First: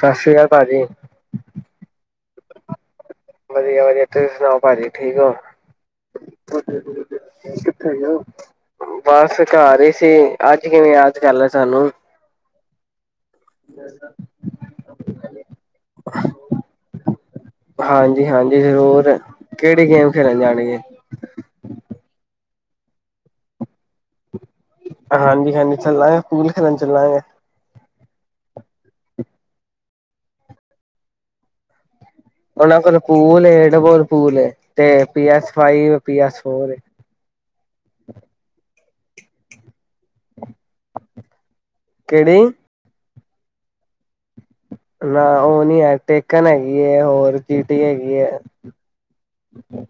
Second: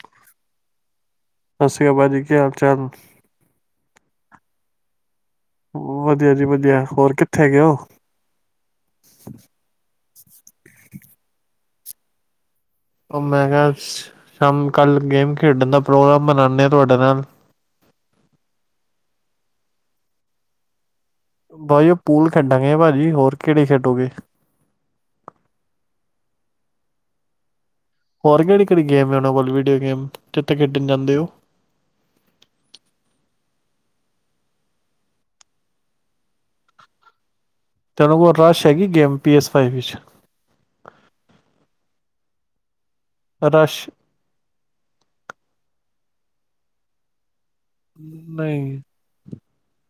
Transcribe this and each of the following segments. ਸਤਿ ਸ੍ਰੀ ਅਕਾਲ, ਭਾਜੀ। ਸ੍ਰੀ ਅਕਾਲ ਭਾਜੀ ਕੀ ਹਾਲ ਚਾਲ। ਵਧੀਆ। ਵਧੀਆ। ਤੁਸੀਂ ਸੁਨਾਓ ਪਾਜੀ ਠੀਕ ਹੋ। ਵਧੀਆ ਜੀ ਵਧੀਆ ਹੋਰ ਕਿੱਥੇ ਹੈਗੇ ਹੋ? ਬਸ ਘਰ ਹੀ ਸੀ। ਅੱਜ ਕਿਵੇਂ ਯਾਦ ਕਰ ਲਿਆ। ਹੈਲੋ। ਉਹ ਮੈਂ ਕਿਹਾ ਸ਼ਾਮ ਕੱਲ ਗੇਮ ਖੇਡਣ ਦਾ ਪ੍ਰੋਗਰਾਮ ਬਨਾਉਨੇ ਆ ਤੁਹਾਡੇ ਨਾਲ। ਹਾਂਜੀ ਹਾਂਜੀ। ਜ਼ਰੂਰ। ਕਿਹੜੀ ਗੇਮ ਖੇਡਣ ਜਾਣੀ ਏ? ਬਾਈ ਉਹ ਪੂਲ ਖੇਡਾਂਗੇ। ਭਾਜੀ ਹੋਰ ਕਿਹੜੀ ਖੇਡੋਗੇ? ਹਾਂਜੀ। ਹਾਂਜੀ। ਚੱਲਾਂਗੇ, ਪੂਲ ਖ਼ੇਲਣ ਚੱਲਾਂਗੇ। ਹੋਰ ਕਿਹੜੀ ਕਿਹੜੀ ਗੇਮ ਹੈ ਉਹਨਾਂ ਕੋਲ ਵੀਡੀਓ ਗੇਮ ਜਿੱਥੇ ਖੇਡਣ ਜਾਂਦੇ ਹੋ। ਉਹਨਾਂ ਕੋਲਪੂਲ, ਡਬੋਪੂਲ ਤੇ P S five P S four ਏ। ਤੈਨੂੰ ਕੋਲ ਰਸ਼ ਹੈਗੀ ਗੇਮ ਪੀ ਐਸ ਫਾਈ ਵਿੱਚ। ਕਿਹੜੀ? ਰਸ਼। ਨਾ ਉਹ ਨੀ ਹੈ। ਟੇਕਣ ਹੈਗੀ ਏ ਹੋਰ ਚੀਟੀ ਹੈਗੀ ਹੈ। ਨਹੀਂ ਹੂੰ।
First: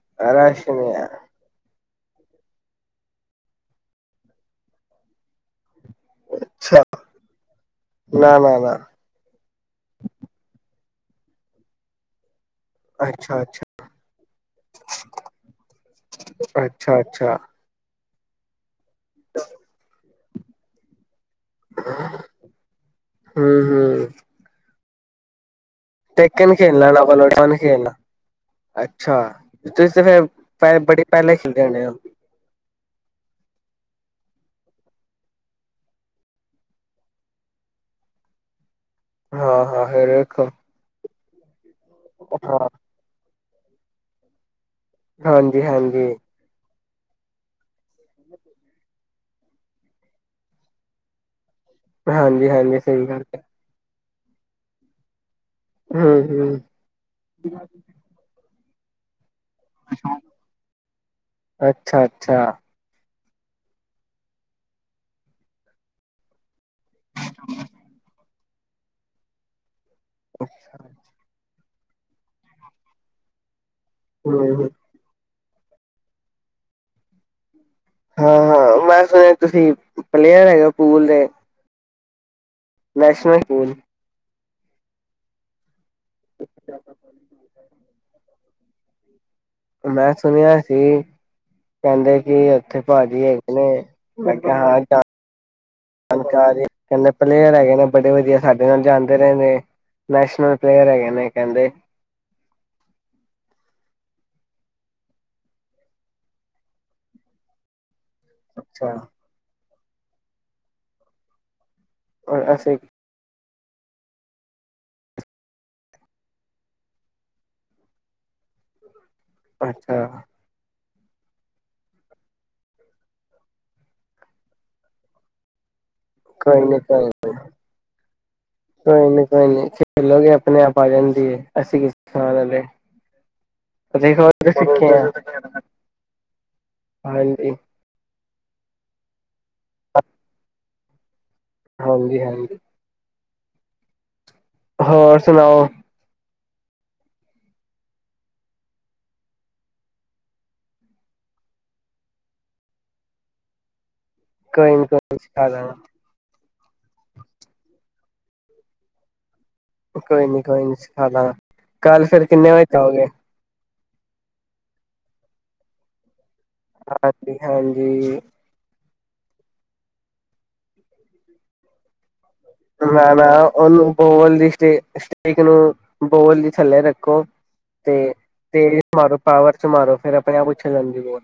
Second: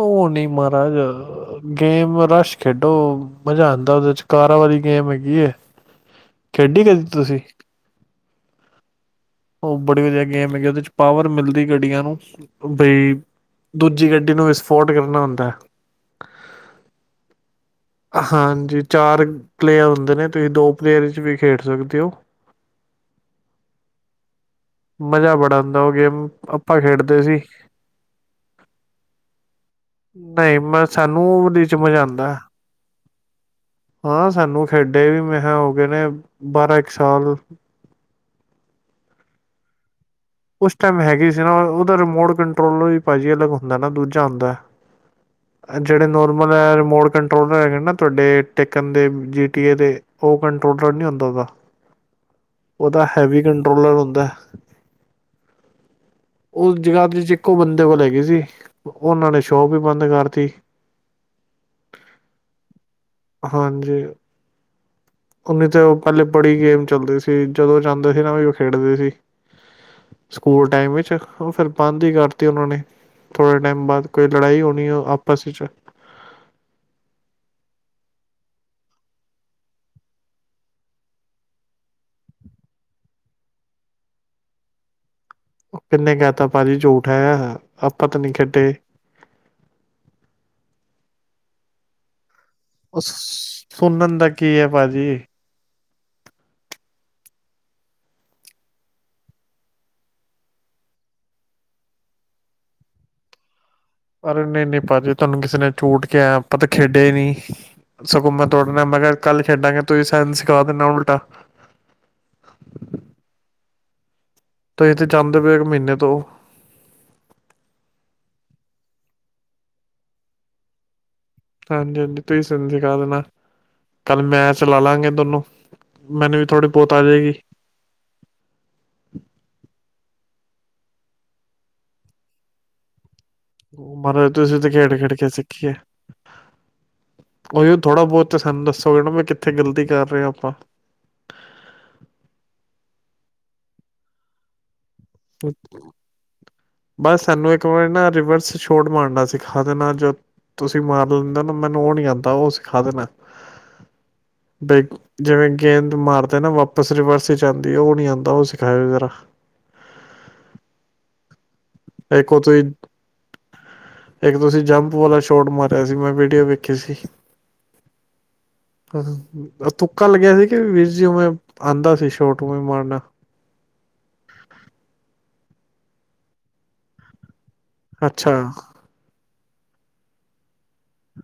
ਉਹ ਨੀ ਮਹਾਰਾਜ। ਗੇਮ ਰਸ਼ ਖੇਡੋ ਮਜ਼ਾ ਆਦਾ ਉਹਦੇ ਚ। ਕਾਰਾਂਵਾਲੀ ਗੇਮ ਹੈਗੀ ਏ। ਅੱਛਾ ਖੇਡੀ ਕਦੀ ਤੁਸੀਂ? ਨਾ, ਨਾ, ਨਾ। ਉਹ ਬੜੀ ਵਧੀਆ ਗੇਮ ਹੈਗੀ। ਉਹਦੇ ਚ ਪਾਵਰ ਮਿਲਦੀ ਗੱਡੀਆਂ ਨੂੰ। ਬਈ ਅੱਛਾ ਅੱਛਾ ਦੂਜੀ ਗੱਡੀ ਨੂੰ ਵਿਸਫੋਰਟ ਕਰਨਾ ਹੁੰਦਾ। ਅੱਛਾ ਅੱਛਾ ਹਾਂਜੀ। ਚਾਰ ਪਲੇਅਰ ਹੁੰਦੇ ਨੇ। ਤੁਸੀਂ ਦੋ ਪਲੇਅਰ ਚ ਵੀ ਖੇਡ ਸਕਦੇ ਹੋ। ਹਮ ਮਜ਼ਾ ਬੜਾ ਹੁੰਦਾ। ਟੇੱਕ ਕੇ ਨੀ ਖੇਲਨਾ ਓਨਾ ਕੋਲੋਂ [inaudible] ਖੇਲਣਾ, ਅੱਛਾ। ਤੁਸੀਂ ਤੇ ਫਿਰ ਨਈ, ਪ ਮੈਂ ਬੜੀ ਸਾਨੂੰ ਪਹਿਲਾਂ ਖੇਲਦੇ ਉਦੇਂ ਚ ਹੋਣੇ ਹੋ ਮਜ਼ਾ ਆਂਦਾ, ਆ ਸਾਨੂੰ ਖੇਡੇ ਵੀ ਮੈਂ ਖਾ ਗਏ ਨੇ, ਬਾਰਾਂ-ਇਕ ਸਾਲ। ਹਾਂ, ਹਾਂ, ਫੇਰ ਉਸ ਟਾਈਮ ਹੈਗੀ [unintelligible] ਓਦਾ ਰਿਮੋਟ ਹਾਂ ਕੰਟਰੋਲ ਵੀ ਪਾਜੀ ਅਲੱਗ ਹੁੰਦਾ ਨਾ, ਦੂਜਾ ਹੁੰਦਾ। ਹਾਂਜੀ ਜੇੜੇ ਹਾਂਜੀ ਨੋਰਮਲ ਐ ਮੋੜ ਕੰਟਰੋਲ ਹੈਗਾ ਨੇ ਤੁਆਡੇ, ਟੇਕਨ ਦੇ, ਜੀ ਟੀ ਏ ਦੇ ਓ ਕੰਟਰੋਲ ਨਹੀਂ ਹੁੰਦਾ ਓਦਾ। ਹਾਂਜੀ ਹਾਂਜੀ ਓਦਾ ਸਹੀ ਗੱਲ ਹੈਵੀ ਹੈ ਕੰਟਰੋਲਰ ਹੁੰ ਦਾ। ਹੂੰ ਹੂੰ ਉਸ ਜਗਾਦਰੀ ਚ ਇੱਕੋ ਬੰਦੇ ਕੋਲ ਹੇਗੀ ਸੀ। ਓਨਾਂ ਨੇ ਸ਼ੋਪ ਵੀ ਬੰਦ ਕਰਤੀ। ਅੱਛਾ ਅੱਛਾ ਹਾਂਜੀ, ਓਨੇ ਤੇ ਓ ਪੈਲੇ ਬੜੀ ਗੇਮ ਚੱਲਦੇ ਸੀ ਜਦੋ ਜਾਂਦੇ ਸੀ ਨਾ ਵੀ ਖੇਡਦੇ ਸੀ। ਸਕੂਲ ਟਾਈਮ ਵਿੱਚ, ਓ ਫੇਰ ਬੰਦ ਹੀ ਕਰਤੀ ਓਨਾਂ ਨੇ, ਥੋੜੇ ਟੈਮ ਬਾਦ, ਕੋਈ ਹੂੰ ਲੜਾਈ ਹੂੰ ਹੋਣੀ ਹੈ ਆਪ ਪਸ ਚ। ਹਾਂ ਹਾਂ, ਮੈਂ ਸੁਣਿਆ, ਤੁਸੀਂ ਪਲੇਅਰ ਹੈਗੇ ਪੂਲ ਦੇ। ਨੈਸ਼ਨਸ਼ਨ ਪੂਲ। ਕਿਨੇ ਕੈ ਤਾ ਪਾਜੀ ਝੂਠ ਹੈ, ਆਪਾਂ ਤਾਂ ਨੀ ਖੇਡ ਤੇ। ਮੈਂ ਸੁਨੇਆ ਸੀ ਕੈਂਦੇ ਕਿ ਉਥੇ ਪਾਜੀ ਹੈਗੇ ਨੇ, ਸੁਣਨ ਦਾ ਮੈਂ ਕੇਆ ਕੀ ਹੈ ਹਾਂ ਭਾਜੀ ਜਾਨਕਾਰ ਏ ਕੈਂਦੇ ਪਲੇਅਰ ਹੈਗੇ ਨੇ, ਬੜੇ ਵਧੀਆ। ਸਾਡੇ ਨਾਲ ਜਾਂਦੇ ਰਏ ਨੇ, ਨੈਸ਼ਨਲ ਪਲੇਅਰ ਹੈਗੇ ਨੇ ਕੈਂਦੇ। ਅਰੇ ਨਈ ਨਈ ਪਾਜੀ, ਤੁਆਨੂੰ ਕਿਸੀ ਨੇ ਝੂਠ ਕੇਯਾ, ਆਪਾਂ ਤਾ ਖੇਡੇ ਹੀ ਨੀ। ਸਗੋਂ ਮੈਂ ਤੁਆਡੇ ਨਾ, ਅੱਛਾ ਮੈਂ ਕੇਆ ਕੱਲ ਖੇਡਾਂਗੇ ਤੂਹੀ ਸਾਨ ਸਿਖਾ ਦਿਨਾ ਉਲਟਾ। ਔਰ ਅਸੀਂ ਤੁਹੀ ਤੇ ਜਾਂਦੇ ਪਏ ਓ ਇੱਕ ਮੀਨੇ ਤੋ। ਅੱਛਾ। ਹਾਂਜੀ ਹਾਂਜੀ, ਤੁਹੀ ਸਾਨ ਸਿਖਾ ਦੇਣਾ, ਕੱਲ ਮੈਚ ਲਾਲਾਂਗੇ ਦੋਨੋ। ਕੋਈ ਨੀ, ਕੋਈ ਨੀ, ਕੋਈ ਨੀ, ਕੋਈ ਨੀ, ਖੇਲੋਗੇ ਆਪਣੇ-ਆਪ ਆ ਜਾਂਦੀ ਏ, ਅਸੀਂ ਕੀ ਸਿੱਖਾਣ ਆਲੇ। ਦੇਖੋ ਮਹਾਰਾਜ ਤੁਸੀਂ ਤਾਂ ਸਿੱਖੇ ਆ ਖੇਡ-ਖੇਡ ਕੇ ਸਿੱਖੀ ਏ, ਹਾਂਜੀ ਉਹੀ ਥੋੜਾ- ਬਹੁਤ ਤੇ ਸਾਨੂੰ ਦੱਸੋ ਕਿ ਮੈਂ ਕਿੱਥੇ ਗ਼ਲਤੀ ਕਰ ਰਿਹਾ ਆਪਾਂ। ਹਾਂਜੀ-ਹਾਂਜੀ ਹੋਰ ਸੁਣਾਓ। ਬਸ ਸਾਨੂੰ ਇੱਕ ਵਾਰੀ ਨਾ ਰਿਵਰਸ ਸ਼ੋਟ ਮਾਰਨਾ ਸਿਖਾ ਦੇਣਾ ਜੋ, ਤੁਸੀਂ ਮਾਰ ਲੈਂਦੇ ਹੋ ਨਾ ਮੈਨੂੰ ਉਹ ਨਹੀਂ ਆਦਾ ਉਹ ਸਿਖਾ ਦੇਣਾ। ਕੋਈ ਬਈ ਨੀ ਕੋਈ ਨੀ ਜਿਵੇਂ ਸਿਖਾ ਦਾਂਗਾ ਗੇਂਦ ਮਾਰਦੇ ਨਾ ਵਾਪ ਆਪਸ ਰਿਵਰਸ 'ਚ ਆਂਦੀ ਉਹ ਨੀ ਆਂਦਾ ਉਹ ਸਿਖਾਇਓ ਜ਼ਰਾ। ਕੋਈ ਨੀ ਕੋਈ ਨੀ ਸਿਖਾਦਾਗਾ। ਕੱਲ ਫਿਰ ਇੱਕ ਉਹ ਕਿੰਨੇ ਤੁਸੀਂ ਵਜੇ ਆਓਗੇ। ਇੱਕ ਤੁਸੀਂ ਜੰਪ ਵਾਲਾ ਸ਼ੋਟ ਮਾਰਿਆ ਸੀ ਮੈਂ ਵੀਡੀਓ ਵੇਖੀ ਹਾਂਜੀ-ਹਾਂਜੀ। ਉਹ ਤੁੱਕਾ ਲੱਗਿਆ ਸੀ ਕਿ ਵੀਰ ਜੀ ਉਵੇ ਆਂਦਾ ਸੀ ਸ਼ੋਟ? ਉਵੇਂ ਮਾਰਨਾ ਨਾ-ਨਾ ਉਹਨੂੰ ਬੌਲ ਦੀ ਸਟੇ ਟੇਕ ਨੂੰ ਬੋਲ ਦੇ ਥੱਲੇ ਰੱਖੋ। ਤੇ ਅੱਛਾ ਤੇਜ ਮਾਰੋ। ਪਾਵਰ 'ਚ ਮਾਰੋ ਫਿਰ ਆਪਣੇ-ਆਪ ਉੱਛਲ ਜਾਂਦੀ ਆ।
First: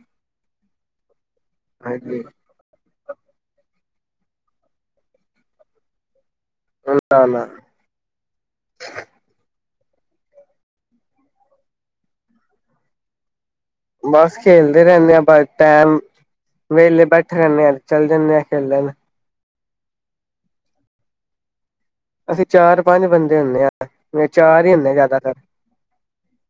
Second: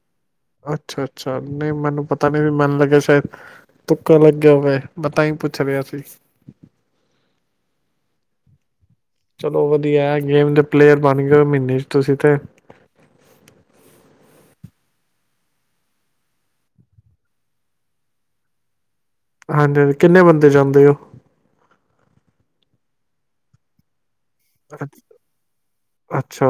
ਅੱਛਾ-ਅੱਛਾ ਨਹੀਂ ਮੈਨੂੰ ਪਤਾ ਨੀ ਵੀ ਮੈਨੂੰ ਲੱਗਿਆ ਸ਼ਾਇਦ ਤੁੱਕਾ ਲੱਗ ਗਿਆ ਹੋਵੇ, ਮੈਂ ਤਾਂ ਹੀ ਪੁੱਛਿਆ ਵੀ [unintelligible] [unintelligible] ਨਾ ਵਧੀਆ ਗੇਮ ਦੇ ਪਲੇਅਰ ਬਣ ਗਏ ਮਹੀਨੇ 'ਚ ਤੁਸੀਂ ਤੇ। ਬਸ ਖੇਡਦੇ ਰਹਿੰਨੇ ਆ ਪਰ ਟੈਮ, ਵਹਿਲੇ ਬੈਠੇ ਰਹਿੰਨੇ ਆ ਚੱਲ ਜਾਨੇ ਆ ਖੇਲਣ। ਹਾਂਜੀ-ਹਾਂਜੀ ਕਿੰਨੇ ਬੰਦੇ ਜਾਂਦੇ ਓ? ਅਸੀਂ ਚਾਰ-ਪੰਜ ਬੰਦੇ ਹੁੰਨੇ ਆ। ਚਾਰ ਹੀ ਹੁੰਦੇ ਜ਼ਿਆਦਾਤਰ। ਅੱਛਾ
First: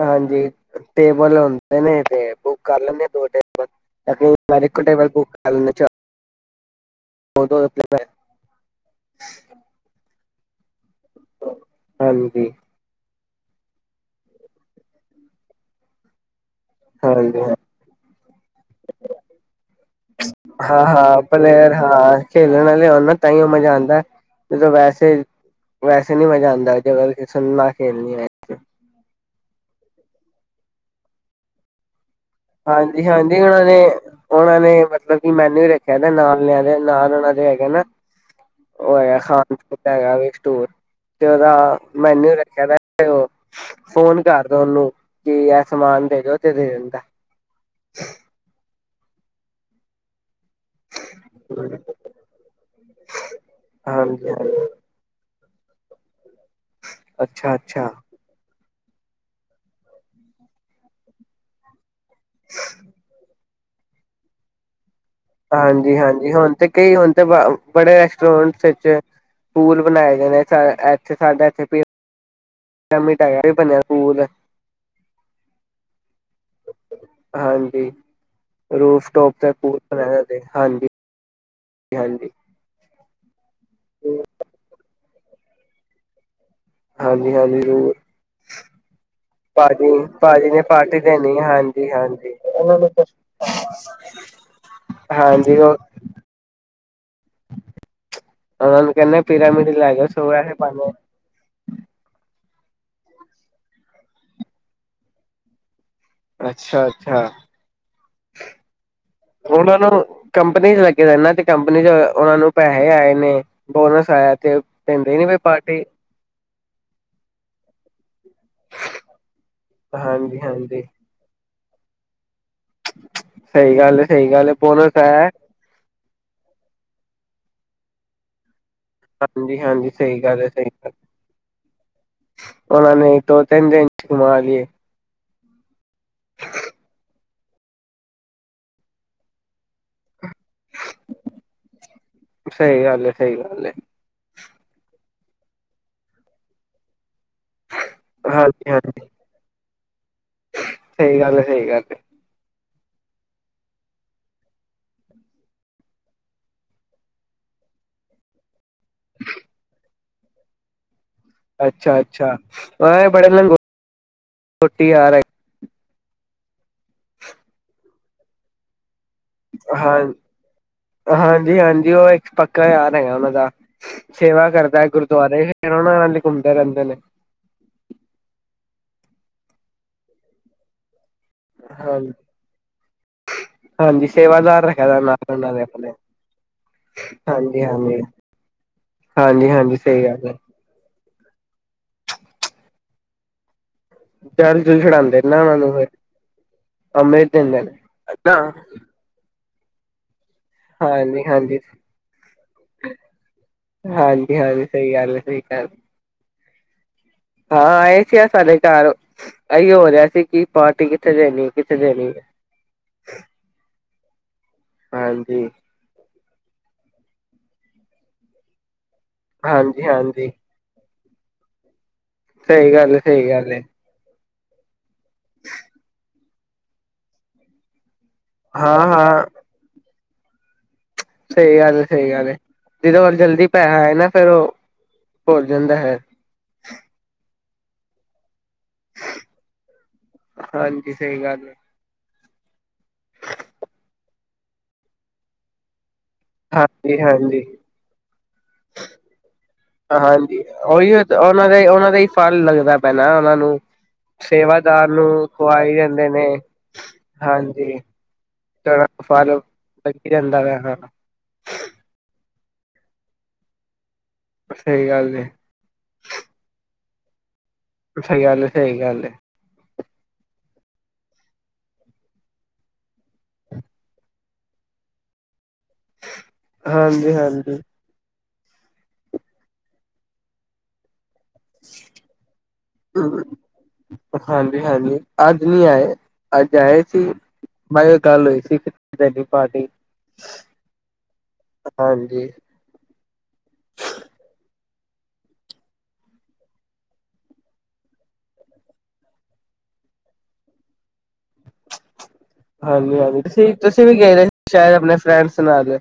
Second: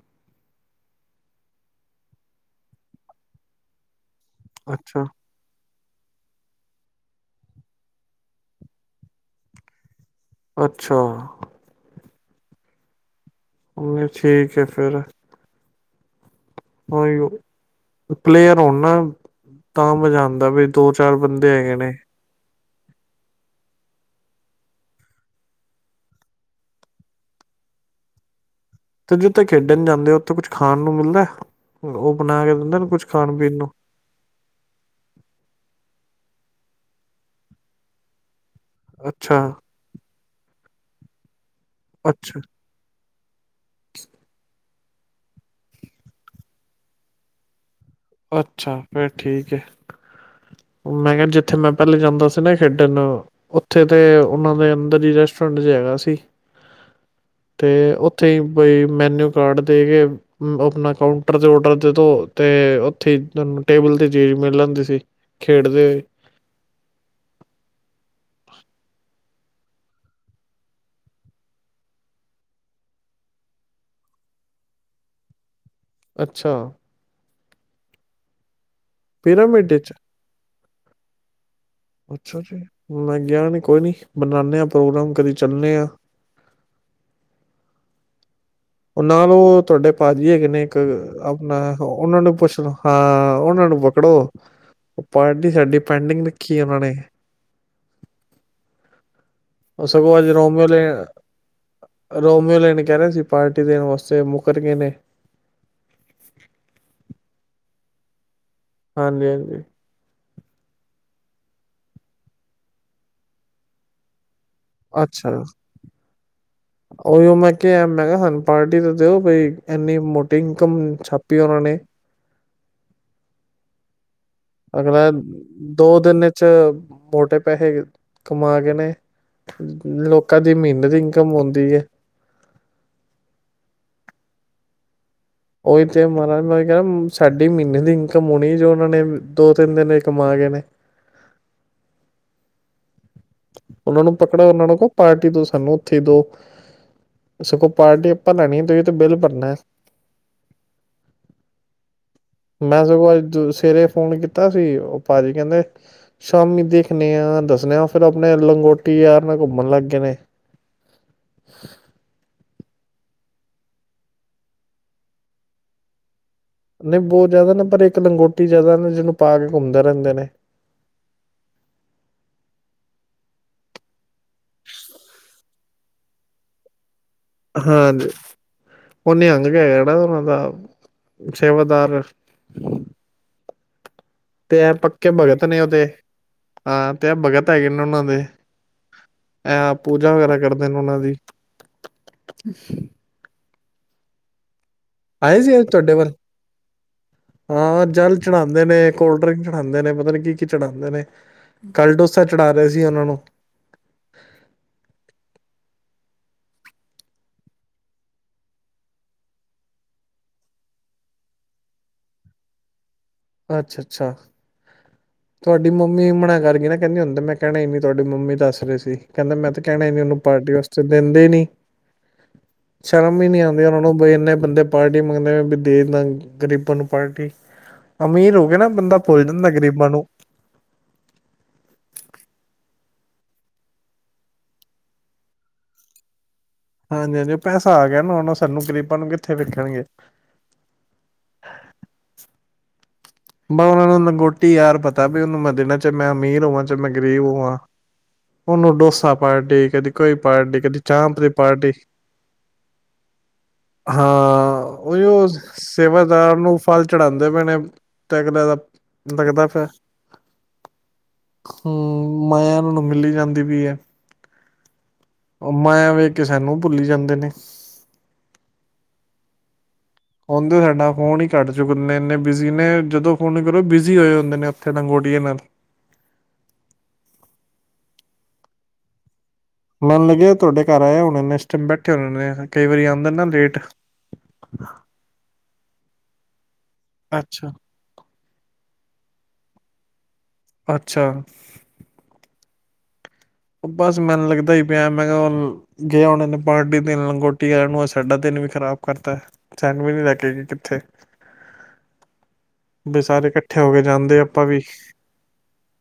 ਹਾਂਜੀ ਟੇਬਲ ਹੁੰਦੇ ਨੇ ਤੇ ਬੁੱਕ ਕਰ ਲੈਂਦੇ ਦੋ ਟੇਬਲ, ਅਸੀਂ ਮੈਂ ਤਾਂ ਇੱਕੋ ਅੱਛਾ ਟੇਬਲ ਬੁੱਕ ਕਰ ਲੈਨਾ ਚਾਰ [unintelligible] ਅੱਛਾ ਹਾਂਜੀ ਉਵੇਂ ਠੀਕ ਏ ਫਿਰ। ਉਹੀ ਓ, ਹਾਂਜੀ ਹਾਂ ਪਲੇਅਰ ਹੋਣ ਨਾ, ਤਾਂ ਮਜ਼ਾ ਆਉਂਦਾ ਵੀ ਹਾਂ ਦੋ-ਚਾਰ ਹਾਂ ਬੰਦੇ ਪਲੇਅਰ ਹੈਗੇ ਨੇ। ਹਾਂ ਖੇਲਣ ਆਲੇ ਹੋਣ ਨਾ ਤਾਹੀਓ ਮਜਾ ਆਂਦਾ, ਜਦੋਂ ਵੈਸੇ, ਵੈਸੇ ਨੀ ਮਜ਼ਾ ਆਂਦਾ ਜਦ ਕਿਸੇ ਨੂੰ ਨਾ ਖੇਲਣੀ ਆਏ। ਅਤੇ ਜਿੱਥੇ ਖੇਡਣ ਜਾਂਦੇ ਆ ਉੱਥੇ ਕੁਛ ਖਾਣ ਨੂੰ ਮਿਲਦਾ? ਉਹ ਬਣਾ ਕੇ ਦਿੰਦੇ ਨੇ ਕੁੱਝ ਖਾਣ ਹਾਂਜੀ-ਹਾਂਜੀ ਪੀਣ ਉਹਨਾਂ ਨੂੰ ਨੇ ਉਹਨਾਂ ਨੇ ਮਤਲਬ ਕਿ ਮੈਨੂ ਰੱਖਿਆ ਰੱਖਿਆ ਦਾ ਨਾਲ ਲਿਆ ਦੇ ਨਾਲ ਉਹਨਾਂ ਦੇ ਹੈਗੇ ਨਾ। ਉਹ ਹੈਗਾ ਅੱਛਾ, ਖਾਣ ਪੀਣ ਹੈਗਾ ਵੇ। ਟੂਰ ਤੇ ਉਹਦਾ ਮੈਨੂ ਅੱਛਾ, ਰੱਖਿਆ ਦਾ ਤੇ ਉਹ ਫੋਨ ਕਰਦਾ ਉਹਨੂੰ ਕਿ ਇਹ ਸਮਾਨ ਦੇ ਦਿੋ ਤੇ ਦੇ ਦਿੰਦਾ ਅੱਛਾ ਫਿਰ ਠੀਕ ਹੈ ਮੈਂ ਕਿਹਾ ਜਿੱਥੇ ਮੈਂ ਪਹਿਲੇ ਜਾਂਦਾ ਸੀ ਨਾ ਖੇਡਣ ਨੂੰ ਉੱਥੇ ਤੇ ਹਾਂਜੀ ਉਹਨਾਂ ਹਾਂਜੀ ਦੇ ਅੰਦਰ ਹੀ ਰ ਜੀ ਹੈਗਾ ਸੀ ਅੱਛਾ ਤੇ ਅੱਛਾ ਉੱਥੇ ਹੀ ਕੋਈ ਮੈਨਊ ਕਾਰਡ ਦੇ ਕੇ ਆਪਣਾ ਕਾਊਂਟਰ ਤੇ ਔਡਰ ਜਦੋਂ ਤੇ ਤੁਹਾਨੂੰ ਟੇਬਲ ਤੇ ਚੀ ਮਿਲ ਲੈਂਦੀ ਸੀ ਖੇਡਦੇ ਹਾਂਜੀ ਹੋਏ ਹਾਂਜੀ ਹੁਣ ਤੇ ਕਈ ਹੁਣ ਤੇ ਬੜੇ ਵਿੱਚ ਪੂਲ ਬਣਾਏ ਗਏ ਨੇ ਇੱਥੇ ਸਾਡਾ ਇਥੇ ਲਾਮਮੀ ਟਾਇ ਵੀ ਬਣਿਆ ਸਕੂਲ ਅੱਛਾ ਹਾਂਜੀ ਰੋਫ ਟੋਪ ਦਾ ਪ ਪਿਰਾਮਿਡ ਚ ਰਹਿ ਦੇ ਹਾਂਜੀ ਹਾਂਜੀ ਅੱਛਾ ਜੀ। ਮੈਂ ਗਿਆ ਨਹੀਂ ਕੋਈ ਨੀ ਬਨਾਉਂਦੇ ਆ ਪ੍ਰੋਗਰਾਮ ਕਦੀ ਚੱਲੇ ਆਾਂ ਹਾਂਜੀ ਹਾਂਜੀ ਜ਼ੂਰਰ ਨਾਲ ਉਹ ਤੁਹਾਡੇ ਭਾਜੀ ਹੈਗੇ ਨੇ ਇੱਕ ਪਾਰਟੀ ਦੇਣੀ ਆਪਣਾ ਹਾਂਜੀ ਉਹਨਾਂ ਹਾਂਜੀ ਨੂੰ ਪੁੱਛ ਲਓ ਹਾਂ ਉਹਨਾਂ ਨੂੰ ਪਕੜੋ ਪਾਰਟੀ ਹਾਂਜੀ ਉਹ ਸਾਡੀ ਪੈਂਡਿੰਗ ਰੱਖੀ ਉਹਨਾਂ ਨੇ ਉਹਨਾਂ ਨੂੰ ਕਹਿੰਦੇ ਪਿਰਾਮਿਡ ਉਹ ਲੈ ਜਾਓ ਸਗੋਂ ਅੱਜ ਸੋਇਆ ਹੈ ਰੋਮਓ ਲ ਪਾਣੇ ਰੋਮ ਲੈਣੇ ਕਹਿ ਰਹੇ ਸੀ ਪਾਰਟੀ ਦੇਣ ਵਾਸਤੇ ਮੁੱਕਰ ਗਏ ਨੇ ਅੱਛਾ ਅੱਛਾ ਹਾਂਜੀ ਹਾਂਜੀ ਕੰਪਨੀ ਚ ਲੱਗੇ ਜਾਂਦਾ ਤੇ ਕੰਪਨੀ ਚ ਉਹਨਾ ਨੂੰ ਪੈਸੇ ਆਏ ਨੇ ਬੋਨਸ ਆਇਆ ਤੇ ਪੈਂਦੇ ਹੀ ਨੀ ਬਈ ਪਾਰਟੀ ਉਹੀ ਮੈਂ ਕਿਹਾ ਆ ਮੈਂ ਕਿਹਾ ਸਾਨੂੰ ਪਾਰਟੀ ਤੇ ਦਿਓ ਬਈ ਇੰਨੀ ਮੋਟੀ ਇਨਕਮ ਹਾਂਜੀ-ਹਾਂਜੀ ਛਾਪੀ ਉਹਨਾਂ ਨੇ ਸਹੀ ਗੱਲ ਸਹੀ ਗੱਲ ਏ ਬੋਨਸ ਅਗਲਾ ਆਇਆ ਦੋ ਦਿਨ ਚ ਮੋਟੇ ਪੈਸੇ ਕਮਾ ਕੇ ਹਾਂਜੀ ਹਾਂਜੀ ਸਹੀ ਗੱਲ ਹੈ ਸਹੀ ਮਹੀਨੇ ਗੱਲ ਦੀ ਇਨਕਮ ਹੁੰਦੀ ਹੈ ਉਹਨਾਂ ਨੇ ਦੋ ਤਿੰਨ ਦਿਨ ਮਾਲਏ ਓ ਤੇ ਮ ਮ ਸਾਡੀ ਮਹੀਨੇ ਦੀ ਇਨਕਮ ਹੋਣੀ ਜੋ ਉਹਨਾਂ ਨੇ ਦੋ ਤਿੰਨ ਦਿਨ ਕਮਾ ਗਏ ਨੇ। ਸਹੀ ਹਾਲ। ਸਹੀ ਗੱਲ। ੜਾ ਉਹਨਾਂ ਨੂੰ ਕਹੋ ਪਾਰਟੀ ਤੋਂ ਸਾਨੂੰ ਉੱਥੇ ਦੋ ਸਗੋਂ ਪਾਰਟੀ ਆਪਾਂ ਲੈਣੀ ਤੁਸੀ ਤੇ ਹਾਂਜੀ-ਹਾਂਜੀ ਬਿੱਲ ਭਰਨਾ ਸਹੀ ਗੱਲ ਹੈ ਸਹੀ ਗੱਲ। ਮੈਂ ਸਗੋਂ ਅੱਜ ਸਵੇਰੇ ਫੋਨ ਕੀਤਾ ਸੀ ਉਹ ਭਾਜੀ ਕਹਿੰਦੇ ਸ਼ਾਮੀ ਦੇਖਣੇ ਆ ਦੱਸਣੇ ਆ ਫਿਰ ਆਪਣੇ ਲੰਗੋਟੀ ਯਾਰ ਨਾਲ ਘੁੰਮਣ ਲੱਗ ਗਏ ਨੇ। ਅੱਛਾ ਅੱਛਾ। ਮ ਬੜੇਛੋਟੀ ਆਾਰ ਨਹੀਂ ਬਹੁਤ ਜ਼ਿਆਦਾ ਨਾ ਪਰ ਇੱਕ ਲੰਗੋਟੀ ਜ ਜ਼ਿਆਦਾ ਨੇ ਜਿਹਨੂੰ ਪਾ ਕੇ ਘੁੰਮਦੇ ਰਹਿੰਦੇ ਨੇ ਹਾਂ ਹਾਂਜੀ ਹਾਂਜੀ ਉਹ ਇੱਕ ਪੱਕਾ ਯਾਰ ਹੈਗਾ ਉਹਨਾਂ ਦਾ ਸੇਵਾ ਕਰਦਾ ਗੁਰਦੁਆਰੇ ਫ ਉਹਨਾਂ ਨਾਲ ਘੁੰਮਦੇ ਰਹਿੰਦੇ ਨੇ। ਹਾਂਜੀ ਉਹ ਨ ਅੰਗ ਕੇ ਕਿੜਾ ਨਾਂ ਦਾ ਹਾਂ ਸੇਵਾਦਾਰ ਹਾਂਜੀ ਤੇ ਸੇਵਾਦਾਰ ਇਹ ਰੱਖਿਆ ਦਾ ਪੱਕੇ ਨਾਲ ਭਗਤ ਉਹਨਾਂ ਨੇ ਉਹਦੇ ਆਪਣੇ ਹਾਂ ਤੇ ਆ ਭਗਤ ਹਾਂਜੀ ਹੈਗੇ ਨੇ ਹਾਂਜੀ ਉਹਨਾਂ ਦੇ ਹਾਂਜੀ ਐ ਹਾਂਜੀ ਸਹੀ ਪੂਜਾ ਗੱਲ ਹੈ ਵਗੈਰਾ ਕਰਦੇ ਨੇ ਉਹਨਾਂ ਦੀ। ਹ। ਚਰ ਛਡਾਉਂਦੇ ਨੇ ਨਾ ਉਹਨਾਂ ਸੀ ਅੱਜ ਨੂੰ ਤੁਹਾਡੇ ਵੱਲ ਫਿਰ ਅੰਮ੍ਰਿਤ ਦਿੰਦੇ ਨੇ ਨਾ ਖਦੇ ਨੇ ਪਤਾ ਨ ਕੀ ਕੀ ਚੜਾਉਂਦੇ ਨੇ ਹਾਂਜੀ ਹਾਂਜੀ ਕੱਲ ਡੋਸਾ ਚੜਾ ਰਹੇ ਸੀ ਉਹਨਾਂ ਨੂੰ ਹਾਂਜੀ ਹਾਂਜੀ ਸਹੀ ਗੱਲ ਹੈ ਸਹੀ ਗ। ਹਾਂ ਇਹ ਸੀ ਆ ਸਾਡੇ ਘਰ ਇਹੀ ਹੋ ਰਿਹਾ ਸੀ ਕਿ ਪਾਰਟੀ ਕਿੱਥੇ ਦੇਣੀ ਹੈ ਕਿੱਥੇ ਦੇਣੀ ਹੈ। ਅੱਛਾ ਅੱਛਾ। ਹਾਂਜੀ ਤੁਹਾਡੀ ਮੰਮੀ ਮਨਾ ਕਰ ਗਈ ਕਹਿੰਦੀ ਹੁੰਦਾ ਮੈਂ ਕਹਿਣਾ ਇੰਨੀ ਤੁਹਾਡੀ ਮੰਮੀ ਦੱਸ ਰਹੇ ਸੀ ਕਹਿੰਦਾ ਮੈਂ ਤਾਂ ਹਾਂਜੀ ਕਹਿਣਾ ਹੀ ਨੀ ਉਹਨੂੰ ਹਾਂਜੀ ਪਾਰਟੀ ਵਾਸਤੇ। ਦਿੰਦੇ ਨੀ ਸਹੀ ਗੱਲ ਸ਼ਰਮ ਸਹੀ ਵੀ ਨਹੀਂ ਗੱਲ ਹੈ ਆਉਂਦੀ ਉਹਨਾਂ ਨੂੰ ਇੰਨੇ ਬੰਦੇ ਪਾਰਟੀ ਮੰਗਦੇ ਹੋਏ ਵੀ ਦੇਸ਼ ਦਾ ਗ਼ਰੀਬਾਂ ਨੂੰ ਪਾਰਟੀ। ਅਮੀਰ ਹੋ ਕੇ ਨਾ ਹਾਂ ਬੰਦਾ ਭੁੱਲ ਹਾਂ ਜਾਂਦਾ ਗ਼ਰੀਬਾਂ ਨੂੰ ਸਹੀ ਗੱਲ ਸਹੀ ਗੱਲ ਜਿਦੋਂ ਵਰ ਜਲਦੀ ਪੈਸਾ ਆਏ ਨਾ ਫੇਿਰ ਉਹ ਭੋਲ ਜਾਂਦਾ ਹੈ। ਹਾਂਜੀ ਹਾਂਜੀ ਉਹ ਪੈਸਾ ਆ ਗਿਆ ਨਾੁਣ ਸਾਨੂੰ ਗਰੀਬਾਂ ਨੂੰ ਕਿੱਥੇ ਵੇਖਣਗੇ। ਹਾਂਜੀ ਸਹੀ ਗੱਲ ਹੈ। ਬਸ ਉਹਨਾ ਨੂੰ ਲੰਗੋਟੀ ਯਾਰ ਪਤਾ ਵੀ ਉਹਨੂੰ ਮੈਂ ਦੇ ਨਾਲ ਚਾਹੇ ਮੈਂ ਅਮੀਰ ਹੋਵਾਂ ਚਾਹੇ ਮੈਂ ਹਾਂਜੀ ਗ਼ਰੀਬ ਹਾਂਜੀ ਹੋਵਾਂ। ਉਹਨੁੰ ਡੋਸਾ ਆਪ ਹਾਂਜੀ ਉਹੀ ਦੀ ਉਹਨਾਂ ਦਾ ਪਾਰਟੀ ਉਹਨਾਂ ਦਾ ਹੀ ਫਲ ਲੱਗਦਾ ਪੈਣਾ ਉਹਨਾਂ ਨੂੰ ਹਾਂ ਸੇਵਾਦਾਰ ਉਹੀਓ ਨੂੰ ਖੁਵਾਈ ਦੇਦੇ ਨੇ ਸੇਵਾਦਾਰ ਨੂੰ ਫਲ ਚੜਾਉਂਦੇ ਪਏ ਨੇ ਹਾਂਜੀ। ਤੇ ਅਗਲੇ ਦਾ ਫਲ ਲੱਗਦਾ ਪਿਆ ਲੱਗੀ ਰੈਂਦਾ ਵਾ ਹਾਂ। ਹੂੰ ਮਾਇਆ ਇਹਨਾਂ ਨੂੰ ਮਿਲੀ ਜਾਂਦੀ ਪਈ ਐ। ਸਹੀ ਗੱਲ ਏ ਉਹ ਮਾਇਆ ਵੇਖ ਕੇ ਸਾਨੂੰ ਭੁੱਲੀ ਜਾਂਦੀ। ਨੇ ਸਹੀ ਗੱਲ ਹੈ, ਸਹੀ ਗੱਲ ਹੈ। ਹੁਣ ਤੇ ਸਾਡਾ ਫੋਨ ਹੀ ਘਟ ਚੁੱਕਦੇ ਨੇ ਇੰਨੇ ਬਿਜੀ ਨੇ ਜਦੋਂ ਫੋਨ ਕਰੋ ਬਿਜੀ ਹੋਏ ਹੁੰਦੇ ਨੇ ਉਥੇ ਲੰਗੋਟੀਏ ਨਾਲ ਹਾਂਜੀ, ਹਾਂਜੀ। ਮੈਨੂੰ ਲੱਗੇ ਤੁਹਾਡੇ ਘਰ ਆਏ ਐ ਉਹ ਮੰਮੀ ਇਸ ਟਾਈਮ ਬੈਠੇ ਹੁੰਦੇ ਨੇ, ਕਈ ਵਾਰੀ ਆਂਦੇ ਨੇ ਲੇਟ ਹਾਂਜੀ ਹਾਂਜੀ ਅੱਜ ਨੀ ਆਏ ਅੱਜ ਜਾ ਆਏ ਸੀ ਅੱਛਾ ਮੈ ਗੱਲ ਹੋਈ ਸੀ ਕਿਨੀ ਪਾਰਟੀ ਅੱਛਾ, ਹਾਂਜੀ ਬਸ ਮੈਨੂੰ ਲੱਗਦਾ ਹੀ ਪਿਆ ਮੈਂ ਕਿਹਾ ਹੁਣ ਗਿਆ ਉਹਨਾਂ ਨੂੰ ਨੇ ਪਾਰਟੀ ਦਿਨ ਲੰਗੋਟੀ ਵਾਲਿਆਂ ਨੂੰ ਸਾਡਾ ਦਿਨ ਵੀ ਖਰਾਬ ਕਰਤਾ ਛਡ ਵੀ ਨ ਲੈ ਕੇ ਗਏ ਕਿੱਥੇ ਹਾਂਜੀ ਵੀ -ਹਾਂਜੀ ਸਾਰੇ ਤੁਸੀ ਇਕੱਠੇ ਹੋ ਕੇ -ਤੁਸੀਂ ਵੀ ਗਏ ਜਾਂਦੇ ਰ ਆਪਾਂ ਵੀ ਸ਼ਾਇਦ ਆਪਣੇ ਫਰੈਂਡਸ ਨਾਲ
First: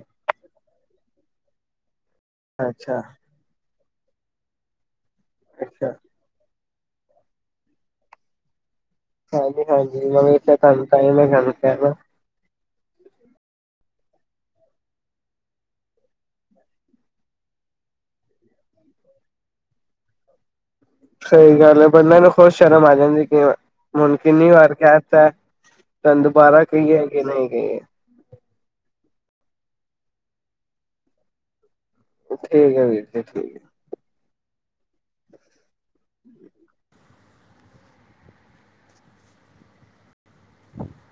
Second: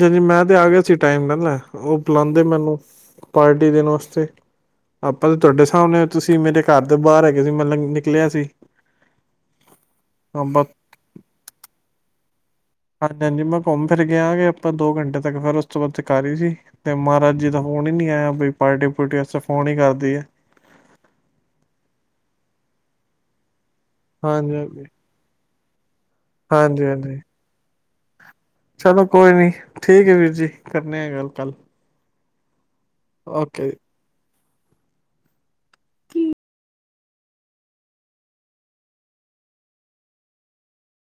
ਤੁਸੀਂ ਮੈਂ ਤੇ ਆਗਿਆ। ਚ ਟਾਈਮ ਪਹਿਲਾਂ ਉਹ ਬਲਾਉਂਦੇ ਮੈਨੂੰ ਅੱਛਾ ਪਾਰਟੀ ਦੇਨ ਵਾਸਤੇ ਸੇ ਆਪਾਂ ਤਾਂ ਤੁਹਾਡੇ ਅੱਛਾ ਸਾਹਮਣੇ ਤੁਸੀਂ ਮੇਰੇ ਘਰ ਤੋਂ ਬਾਹਰ ਹੈਗੇ ਸੀ, ਮਤਲਬ ਨਿਕਲਿਆ ਸੀ। ਹਾਂਜੀ ਹਾਂਜੀ ਮੈ ਇਥੇ ਆਪਾਂ ਕੰਮ ਤਈ ਮੈਂ ਮੈਮ ਕਹਿਨਾ। ਹਾਂਜੀ ਹਾਂਜੀ ਮੈਂ ਘੁੰਮ ਫਿਰ ਗਿਆ ਕਿ ਆਪਾਂ ਦੋ ਘੰਟੇ ਤੱਕ ਫਿਰ ਉਸ ਤੋਂ ਬਾਅਦ ਘਰ ਹੀ ਸੀ, ਤੇ ਮਹਾਰਾਜ ਜੀ ਦਾ ਫੋਨ ਹੀ ਨੀ ਆਇਆ ਬਈ ਪਾਰਟੀ ਪੁਰਟੀ ਵਾਸਤੇ ਫੋਨ ਹੀ ਕਰਦੀ ਏ। ਸਹੀ ਗੱਲ ਹੈ ਬੰਦੇ ਨੂੰ ਖੁਦ ਸ਼ਰਮ ਆ ਜਾਂਦੀ ਐ ਕਿ ਮੈਨੂੰ ਕਿੰਨੀ ਹਾਂਜੀ ਵਾਰ ਹਾਂਜੀ ਕਿਹ ਦਿਤਾ। ਤਾਂ ਦੁਬਾਰਾ ਹਾਂਜੀ ਕਹੀਏ ਹਾਂਜੀ ਕਿ ਨਹੀਂ ਕਹੀਏ ਚਲੋ ਕੋਈ ਨੀ ਠੀਕ ਹੈ ਵੀਰ ਜੀ ਕਰਨੇ ਆ ਗੱਲ ਕੱਲ ਠੀਕ ਐ ਵੀਰ ਜੀ। ਓਕੇ [unintelligible] [unintelligible]